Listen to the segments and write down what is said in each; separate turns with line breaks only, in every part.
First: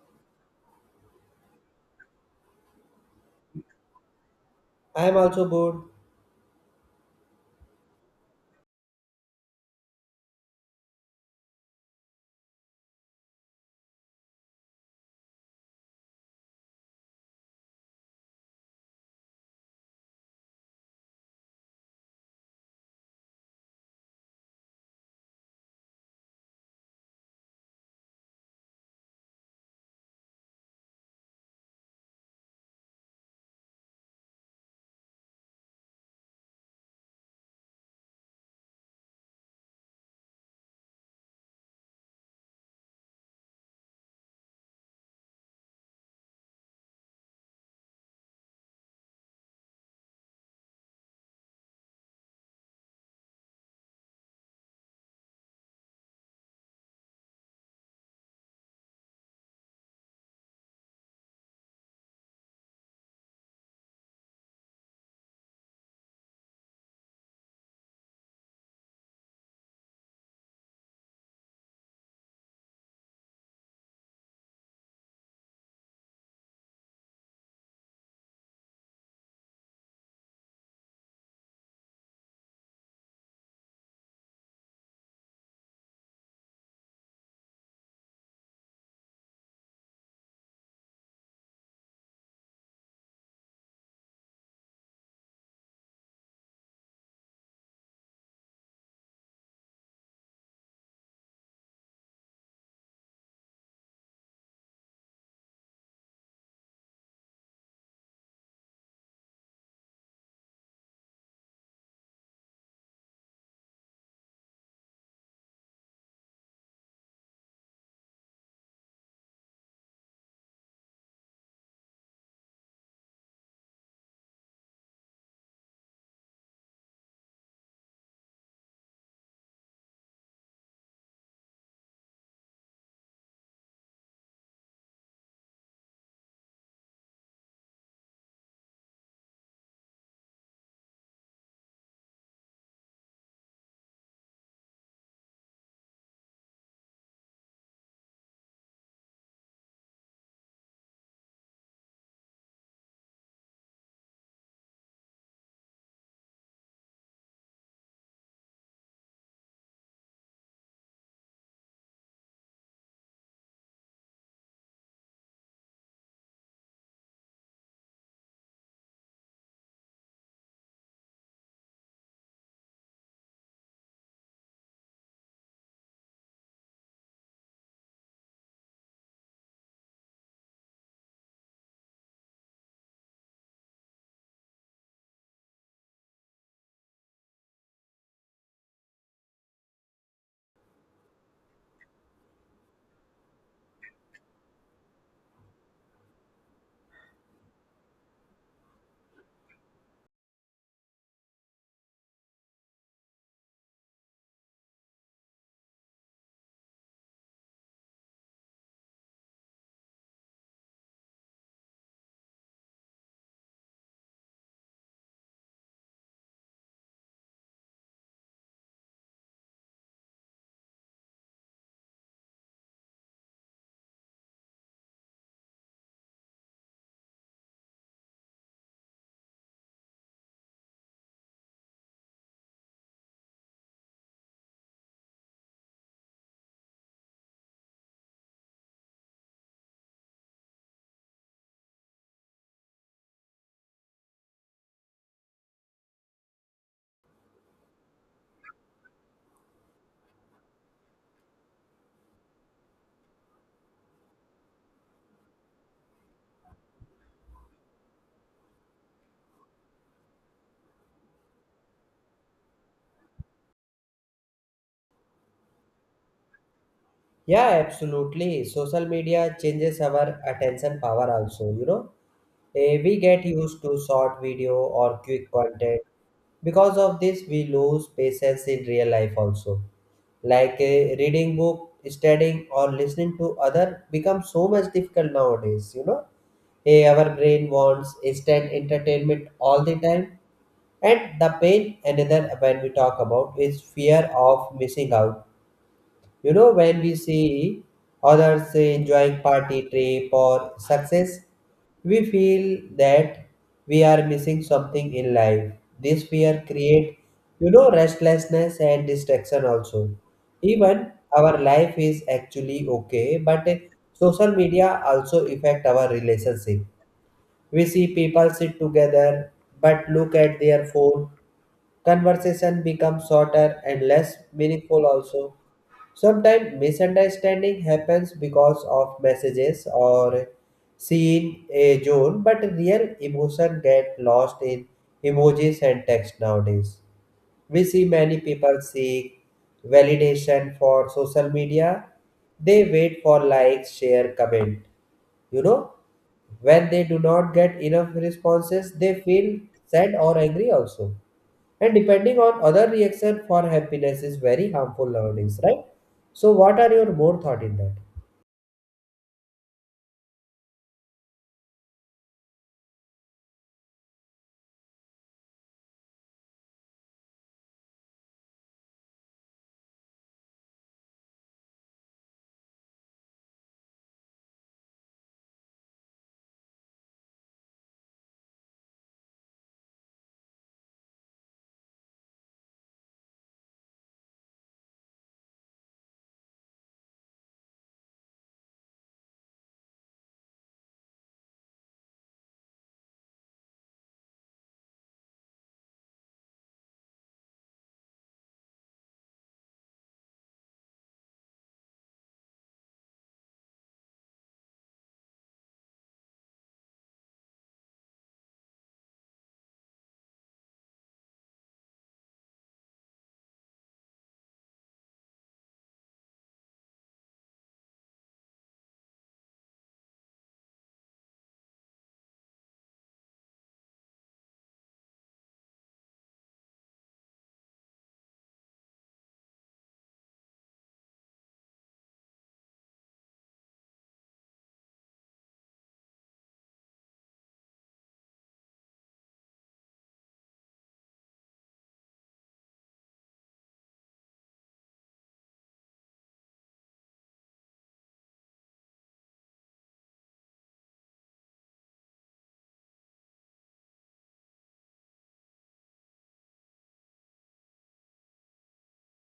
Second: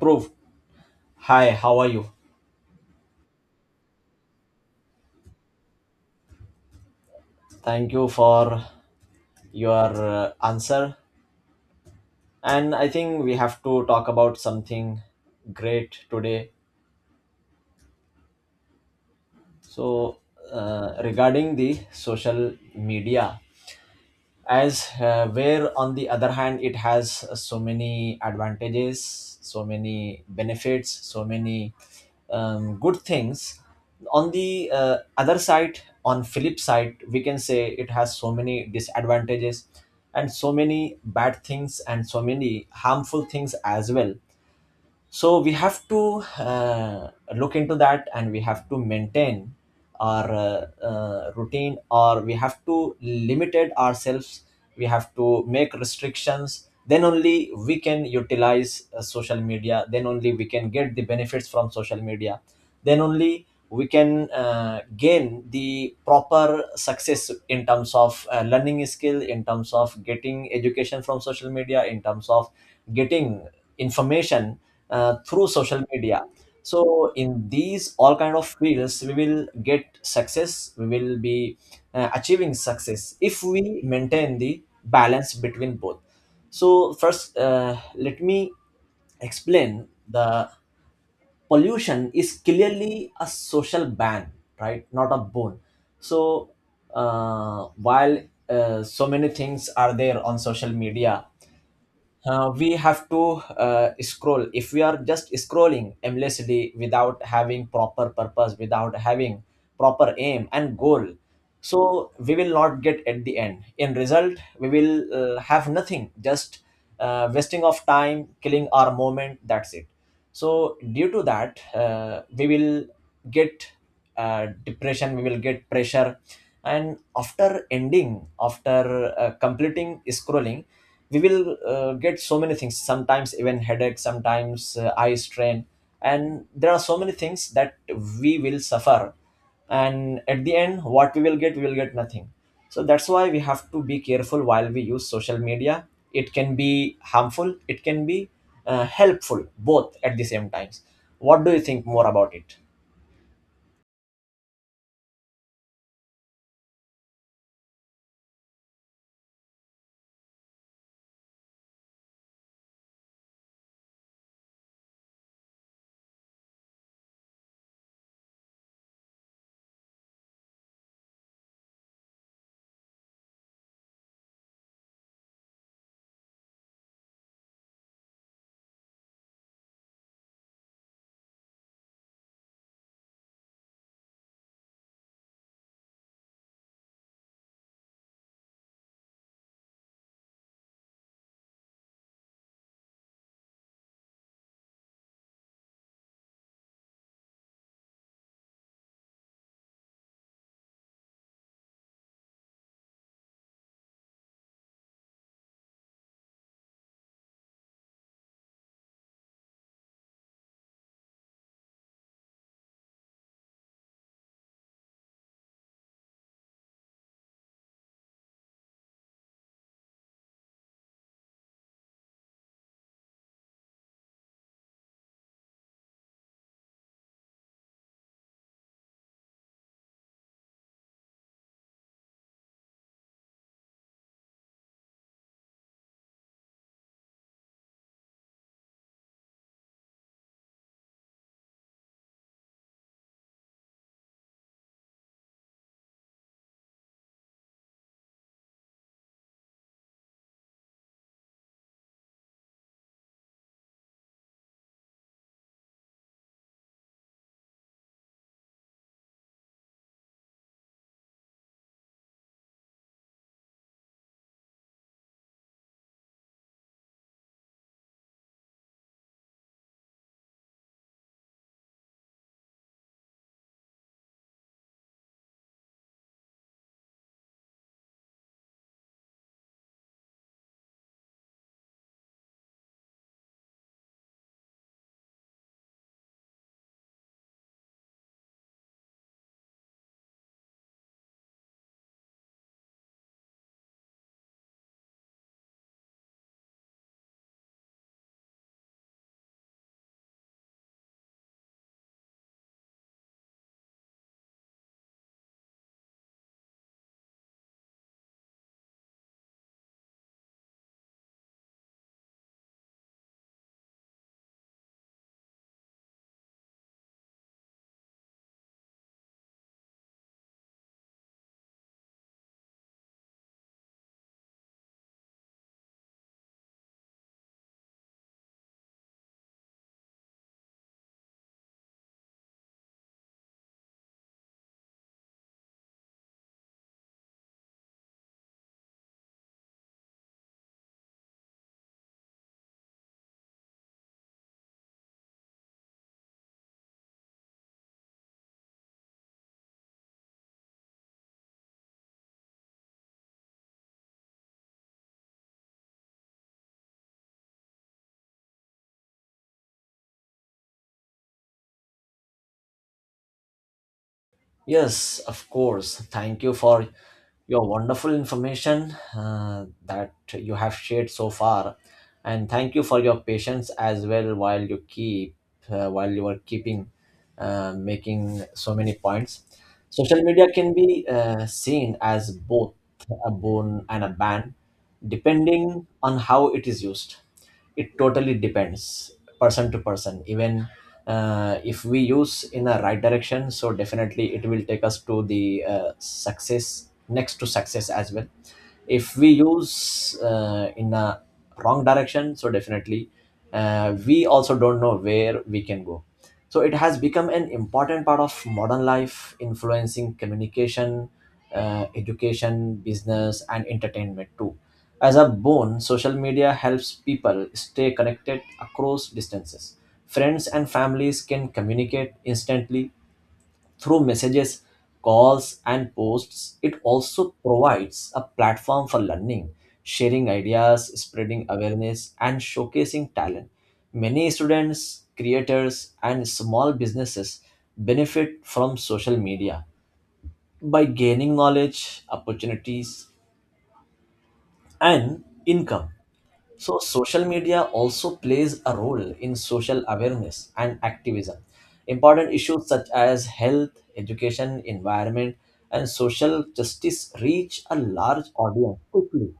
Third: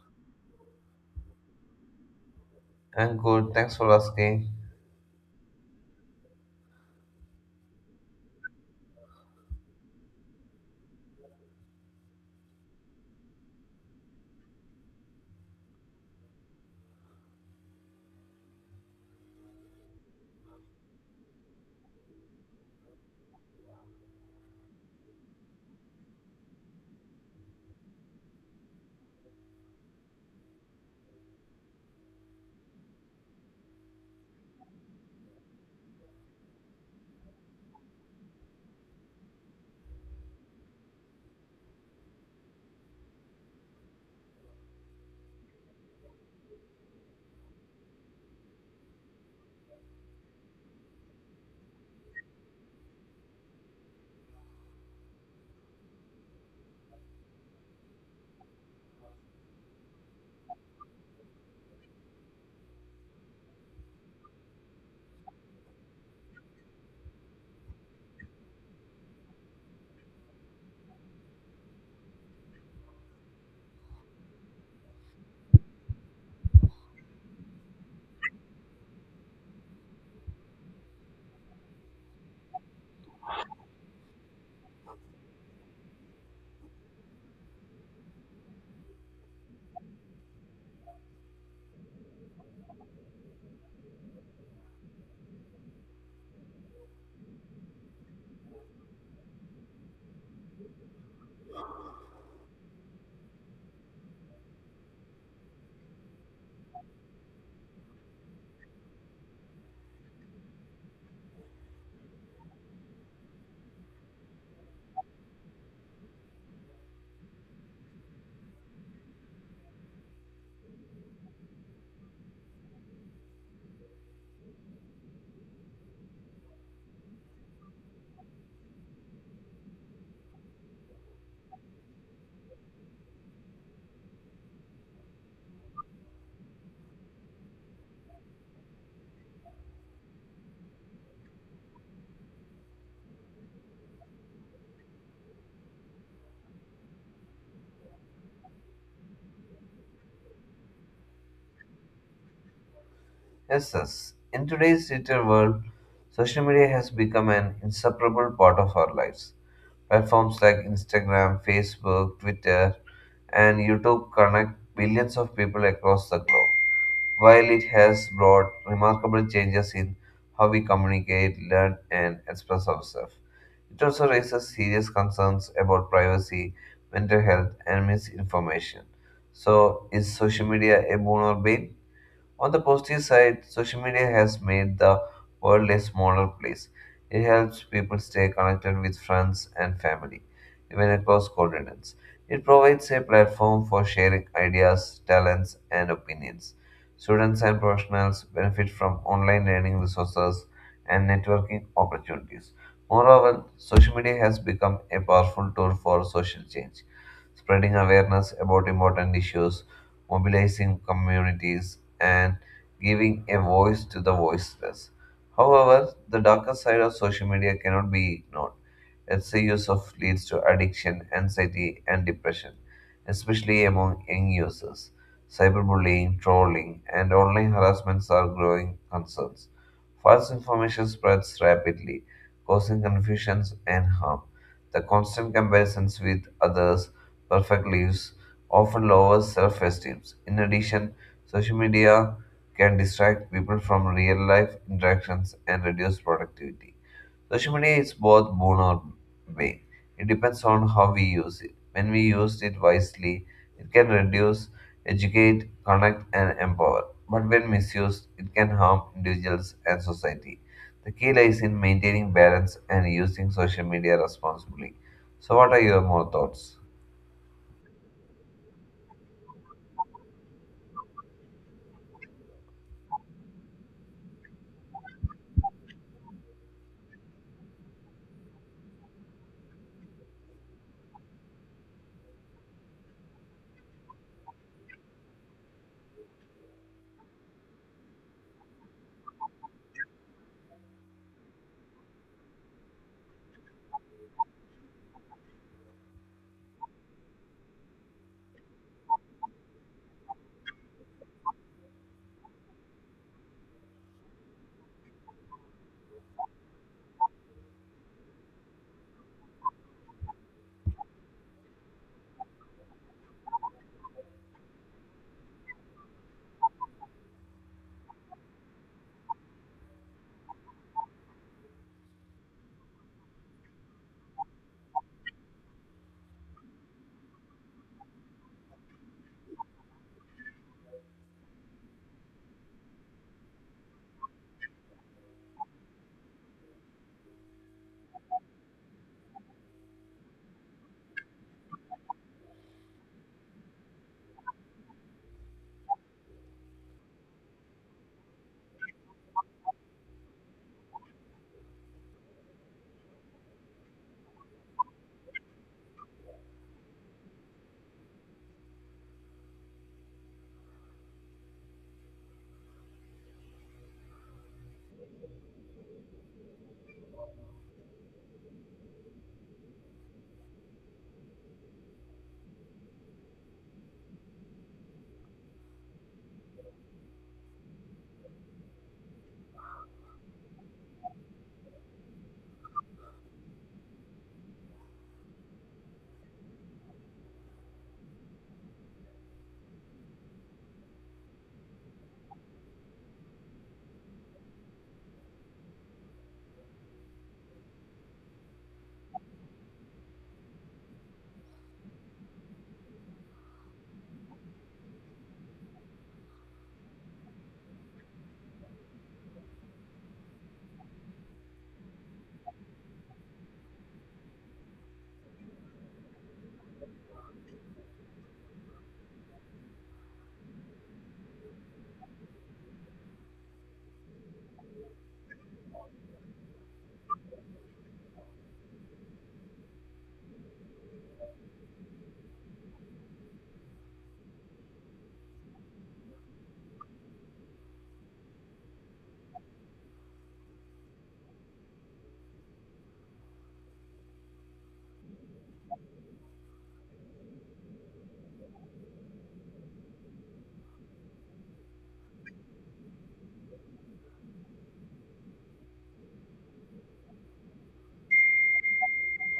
Prove. Hi, how are you?
And good, thanks for asking.
I'm also bored.
Thank you for your answer. And I think we have to talk about something great today. So, Regarding the social media, as where on the other hand it has so many advantages, so many benefits, so many good things, on the other side, on flip side, we can say it has so many disadvantages and so many bad things and so many harmful things as well. So we have to look into that and we have to maintain our routine, or we have to limited ourselves. We have to make restrictions, then only we can utilize social media, then only we can get the benefits from social media, then only we can gain the proper success in terms of learning skill, in terms of getting education from social media, in terms of getting information through social media. So in these all kind of fields we will get success, we will be achieving success if we maintain the balance between both. So first, let me explain, the pollution is clearly a social ban, right? Not a bone. So while so many things are there on social media, we have to scroll. If we are just scrolling aimlessly without having proper purpose, without having proper aim and goal, so we will not get at the end, in result we will have nothing, just wasting of time, killing our moment, that's it. So due to that we will get depression, we will get pressure. And after ending, after completing scrolling, we will get so many things, sometimes even headache, sometimes eye strain, and there are so many things that we will suffer. And at the end, what we will get? We will get nothing. So that's why we have to be careful while we use social media. It can be harmful, it can be helpful, both at the same times. What do you think more about it?
Yes, yes. In today's digital world, social media has become an inseparable part of our lives. Platforms like Instagram, Facebook, Twitter, and YouTube connect billions of people across the globe. While it has brought remarkable changes in how we communicate, learn, and express ourselves, it also raises serious concerns about privacy, mental health, and misinformation. So, is social media a boon or bane? On the positive side, social media has made the world a smaller place. It helps people stay connected with friends and family, even across continents. It provides a platform for sharing ideas, talents, and opinions. Students and professionals benefit from online learning resources and networking opportunities. Moreover, social media has become a powerful tool for social change, spreading awareness about important issues, mobilizing communities, and giving a voice to the voiceless. However, the darker side of social media cannot be ignored. Its use of leads to addiction, anxiety, and depression, especially among young users. Cyberbullying, trolling, and online harassments are growing concerns. False information spreads rapidly, causing confusions and harm. The constant comparisons with others' perfect lives often lowers self-esteem. In addition, social media can distract people from real life interactions and reduce productivity. Social media is both boon or bane. It depends on how we use it. When we use it wisely, it can reduce, educate, connect, and empower. But when misused, it can harm individuals and society. The key lies in maintaining balance and using social media responsibly. So, what are your more thoughts?
Yeah, absolutely. Social media changes our attention power also, you know. We get used to short video or quick content. Because of this, we lose patience in real life also. Like reading book, studying or listening to other becomes so much difficult nowadays, you know. Our brain wants instant entertainment all the time. And the pain, another when we talk about, is fear of missing out. You know, when we see others enjoying party trip or success, we feel that we are missing something in life. This fear create, you know, restlessness and distraction also. Even our life is actually okay, but social media also affect our relationship. We see people sit together but look at their phone. Conversation becomes shorter and less meaningful also. Sometimes misunderstanding happens because of messages or seen a zone, but real emotion get lost in emojis and text nowadays. We see many people seek validation for social media. They wait for likes, share, comment. You know, when they do not get enough responses, they feel sad or angry also, and depending on other reaction for happiness is very harmful nowadays, right? So what are your more thought in that?
Yes, of course. Thank you for your wonderful information that you have shared so far, and thank you for your patience as well while you keep while you are keeping making so many points. Social media can be seen as both a boon and a ban, depending on how it is used. It totally depends person to person. Even if we use in a right direction, so definitely it will take us to the success next to success as well. If we use in a wrong direction, so definitely we also don't know where we can go. So it has become an important part of modern life, influencing communication, education, business, and entertainment too. As a boon, social media helps people stay connected across distances. Friends and families can communicate instantly through messages, calls, and posts. It also provides a platform for learning, sharing ideas, spreading awareness, and showcasing talent. Many students, creators, and small businesses benefit from social media by gaining knowledge, opportunities, and income. So, social media also plays a role in social awareness and activism. Important issues such as health, education, environment, and social justice reach a large audience quickly.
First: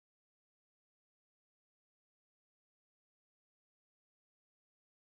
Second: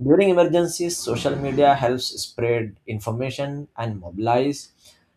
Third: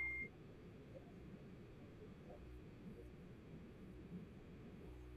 During emergencies, social media helps spread information and mobilize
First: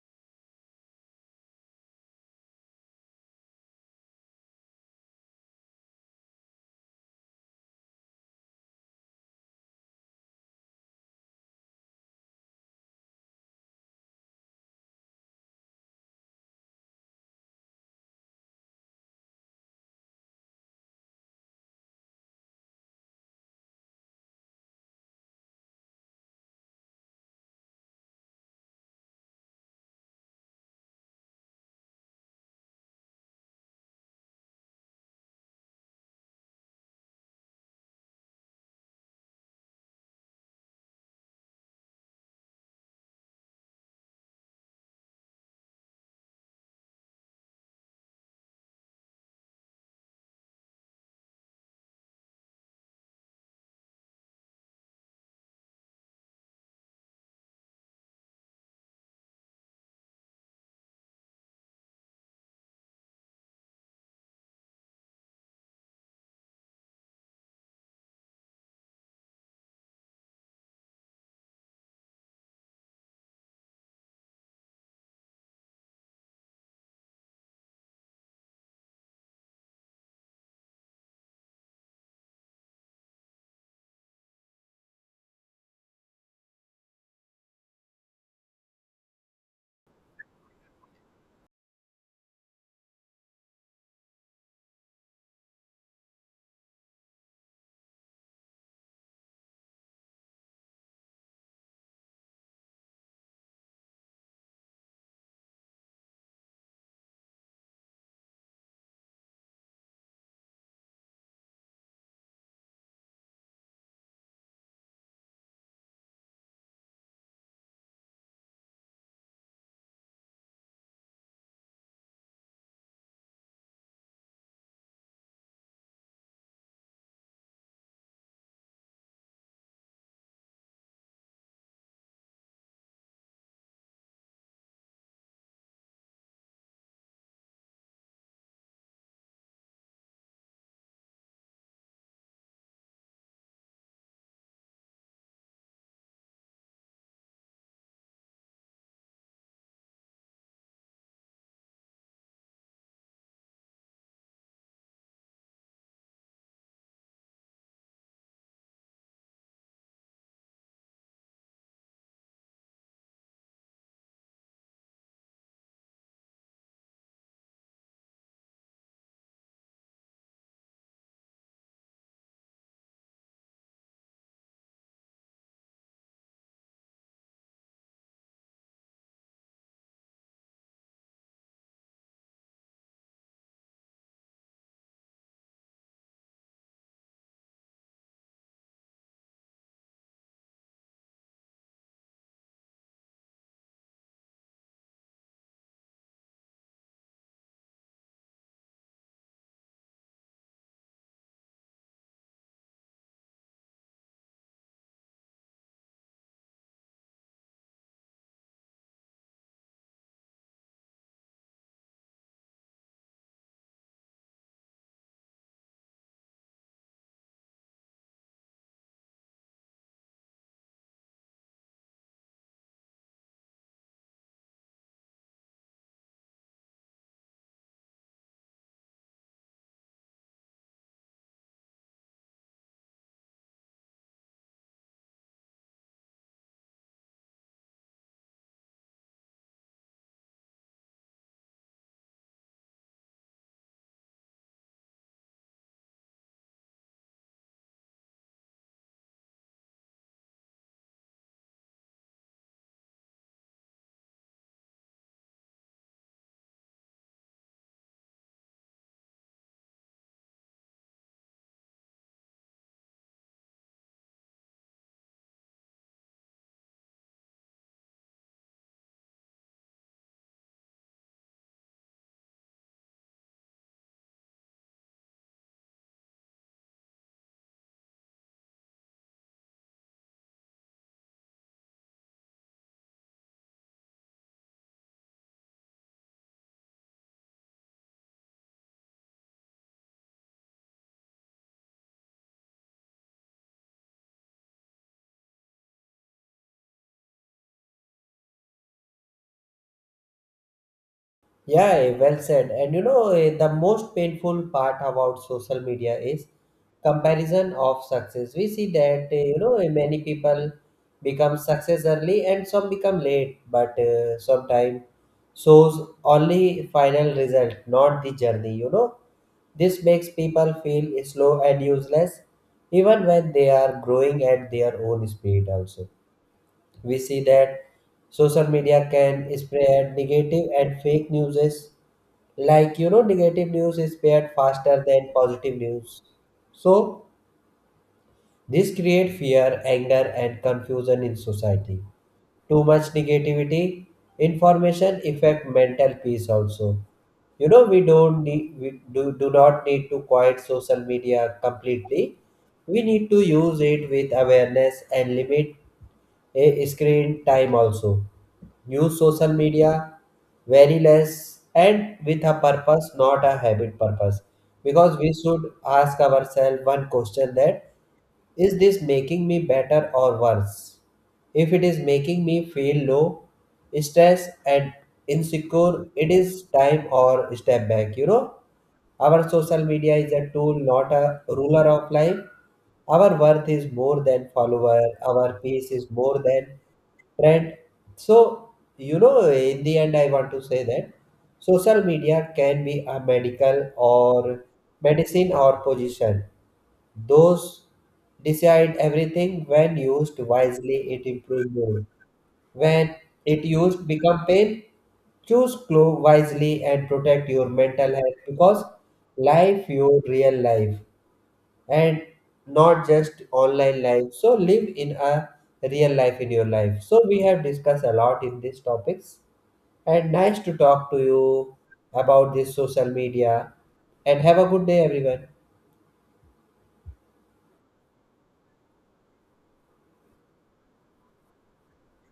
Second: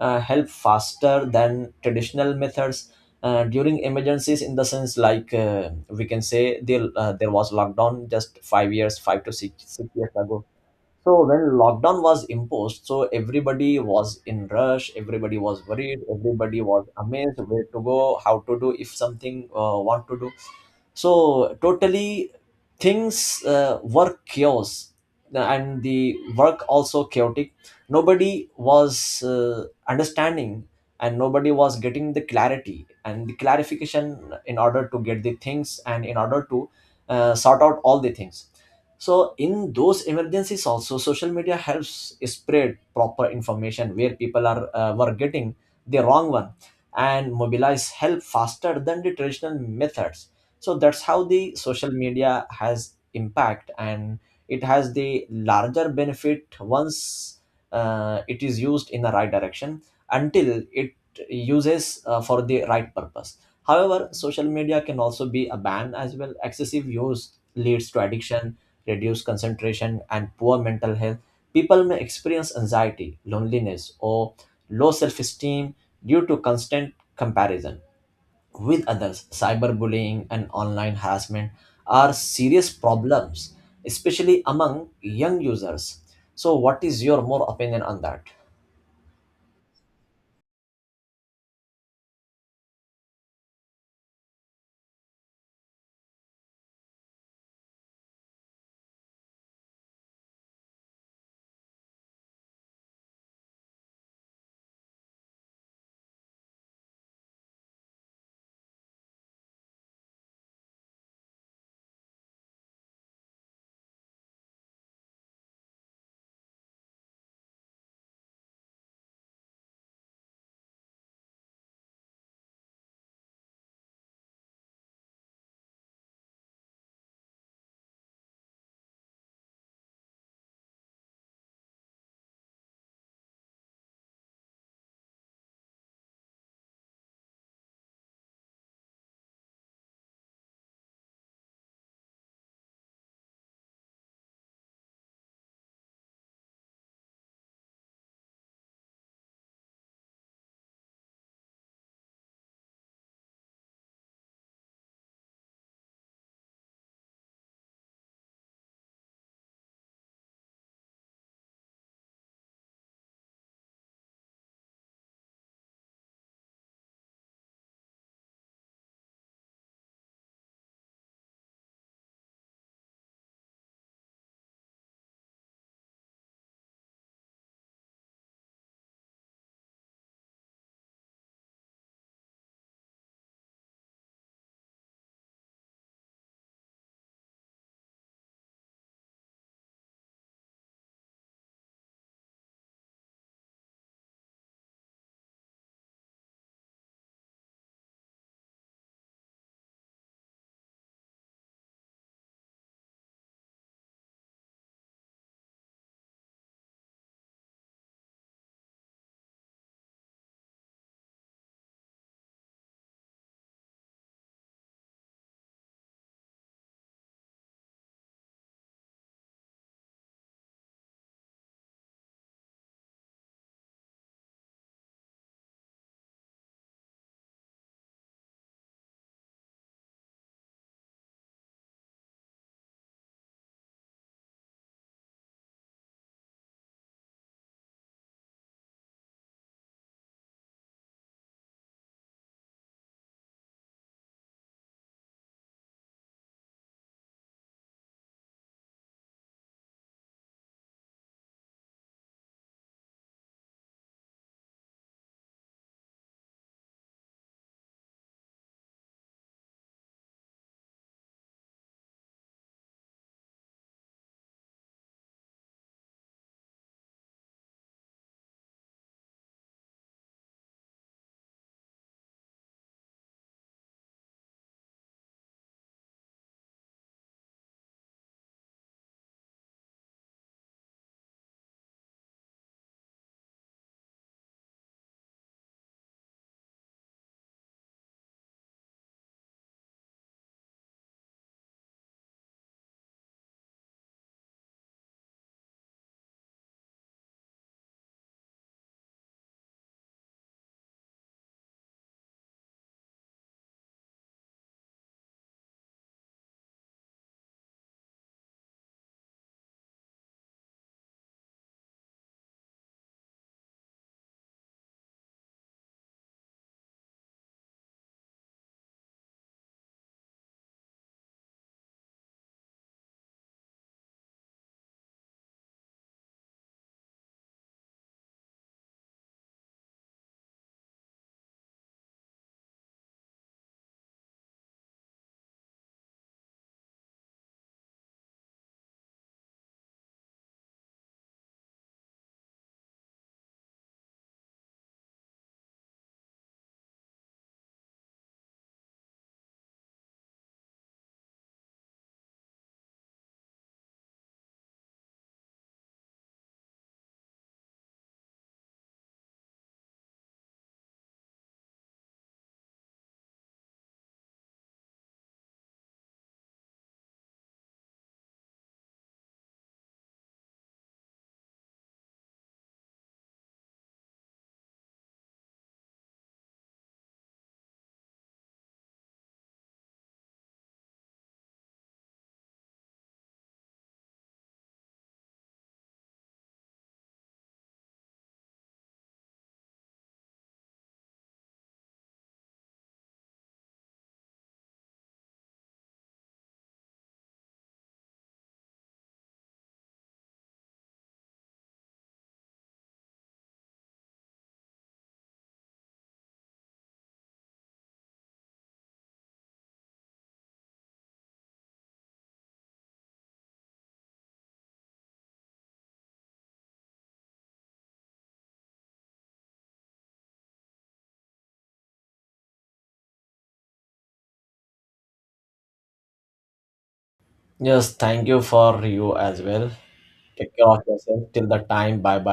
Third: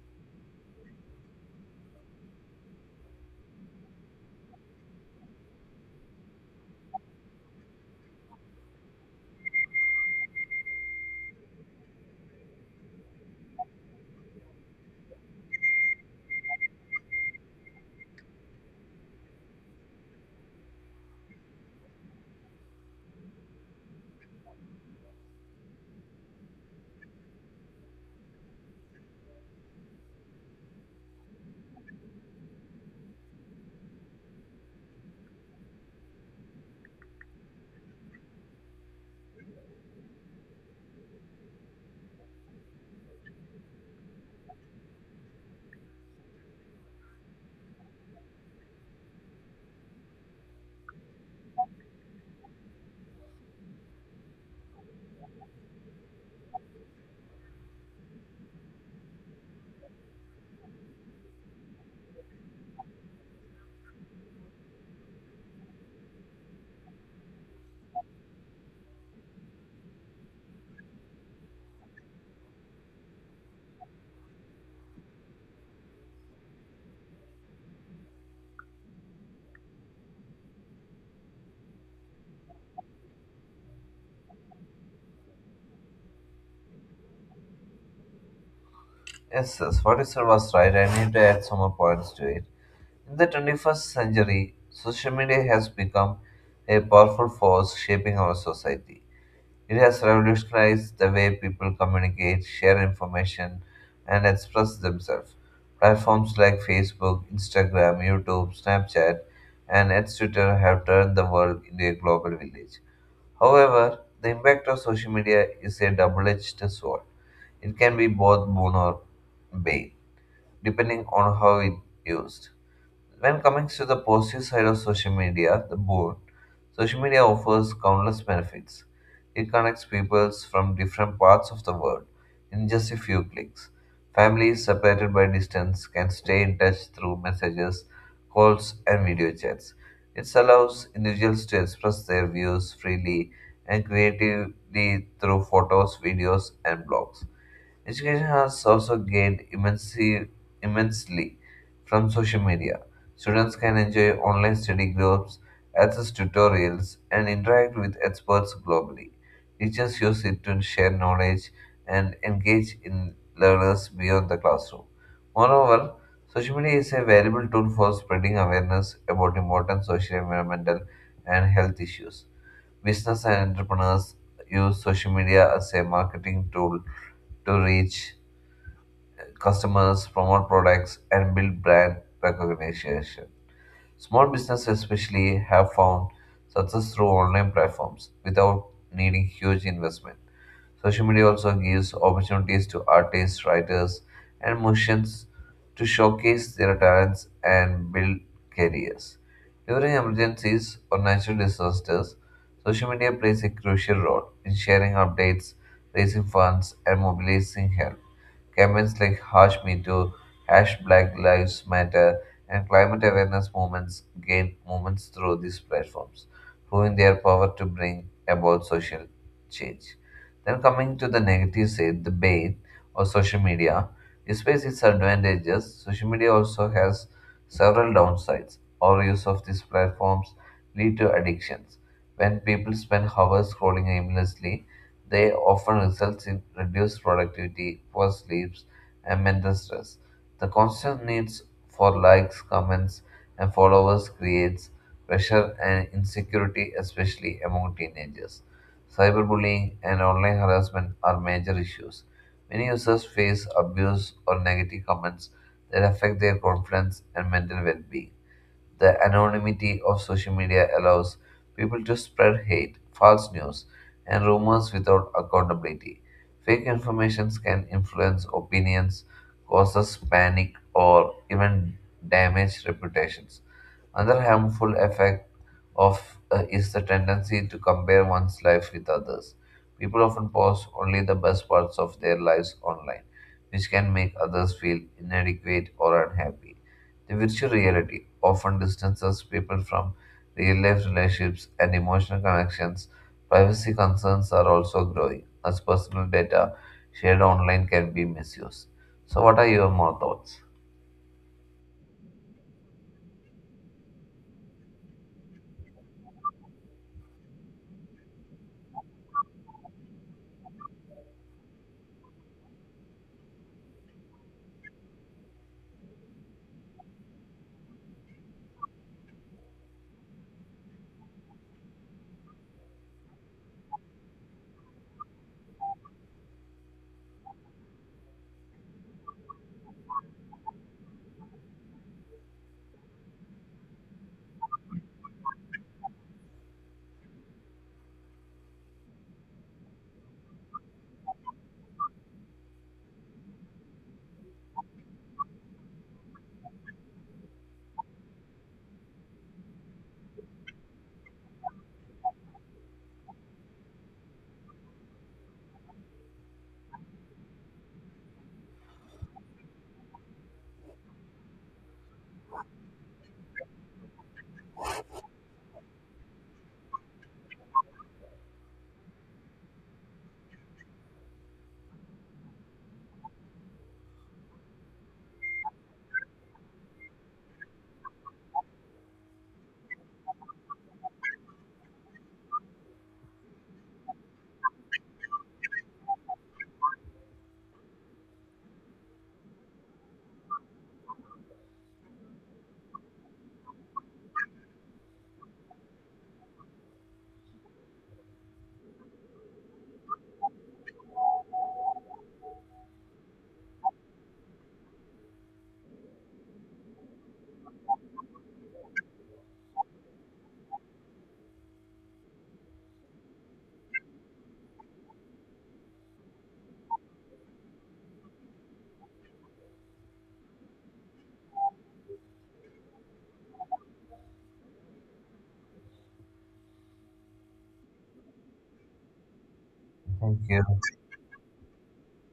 help faster than traditional methods. During emergencies, in the sense, like we can say, there was lockdown just 5 years, 5 to 6, 6 years ago. So when lockdown was imposed, so everybody was in rush, everybody was worried, everybody was amazed, where to go, how to do, if something want to do. So totally things were chaos and the work also chaotic. Nobody was understanding, and nobody was getting the clarity and the clarification, in order to get the things and in order to sort out all the things. So in those emergencies also, social media helps spread proper information where people are were getting the wrong one, and mobilize help faster than the traditional methods. So that's how the social media has impact, and it has the larger benefit once it is used in the right direction, until it uses for the right purpose. However, social media can also be a ban as well. Excessive use leads to addiction, reduced concentration, and poor mental health. People may experience anxiety, loneliness, or low self-esteem due to constant comparison with others. Cyberbullying and online harassment are serious problems, especially among young users. So, what is your more opinion on that?
Yes, sis, what you said was right. I need to add some more points to it. In the 21st century, social media has become a powerful force shaping our society. It has revolutionized the way people communicate, share information, and express themselves. Platforms like Facebook, Instagram, YouTube, Snapchat, and its Twitter have turned the world into a global village. However, the impact of social media is a double edged sword. It can be both boon or bane, depending on how it used. When coming to the positive side of social media, the board, social media offers countless benefits. It connects people from different parts of the world in just a few clicks. Families separated by distance can stay in touch through messages, calls, and video chats. It allows individuals to express their views freely and creatively through photos, videos, and blogs. Education has also gained immensely, immensely from social media. Students can enjoy online study groups, access tutorials, and interact with experts globally. Teachers use it to share knowledge and engage in learners beyond the classroom. Moreover, social media is a valuable tool for spreading awareness about important social, environmental, and health issues. Business and entrepreneurs use social media as a marketing tool to reach customers, promote products, and build brand recognition. Small businesses, especially, have found success through online platforms without needing huge investment. Social media also gives opportunities to artists, writers, and musicians to showcase their talents and build careers. During emergencies or natural disasters, social media plays a crucial role in sharing updates, raising funds, and mobilizing help. Campaigns like Hush Me Too, Hash Black Lives Matter, and climate awareness movements gain movements through these platforms, proving their power to bring about social change. Then coming to the negative side, the bane of social media. Despite its advantages, social media also has several downsides. Overuse of these platforms lead to addictions. When people spend hours scrolling aimlessly, they often result in reduced productivity, poor sleeps, and mental stress. The constant needs for likes, comments, and followers creates pressure and insecurity, especially among teenagers. Cyberbullying and online harassment are major issues. Many users face abuse or negative comments that affect their confidence and mental well being. The anonymity of social media allows people to spread hate, false news, and rumors without accountability. Fake informations can influence opinions, causes panic, or even damage reputations. Another harmful effect of is the tendency to compare one's life with others. People often post only the best parts of their lives online, which can make others feel inadequate or unhappy. The virtual reality often distances people from real life relationships and emotional connections. Privacy concerns are also growing as personal data shared online can be misused. So, what are your more thoughts?
Yeah, well said. And you know, the most painful part about social media is comparison of success. We see that, you know, many people become success early and some become late, but sometimes shows only final result, not the journey, you know. This makes people feel slow and useless even when they are growing at their own speed also. We see that social media can spread negative and fake news, like you know, negative news is spread faster than positive news. So this create fear, anger and confusion in society. Too much negativity information affect mental peace also. You know, we do not need to quiet social media completely. We need to use it with awareness and limit a screen time also. Use social media very less and with a purpose, not a habit purpose. Because we should ask ourselves one question, that is this making me better or worse? If it is making me feel low, stressed and insecure, it is time or step back, you know? Our social media is a tool, not a ruler of life. Our worth is more than follower. Our peace is more than trend. So, you know, in the end, I want to say that social media can be a medical or medicine or position. Those decide everything. When used wisely, it improves mood. When it used become pain, choose glow wisely and protect your mental health, because life your real life and not just online life. So live in a real life in your life. So we have discussed a lot in these topics, and nice to talk to you about this social media, and have a good day everyone.
Yes, thank you for you as well.
Thank
Take care of
you.
yourself till the time. Bye bye.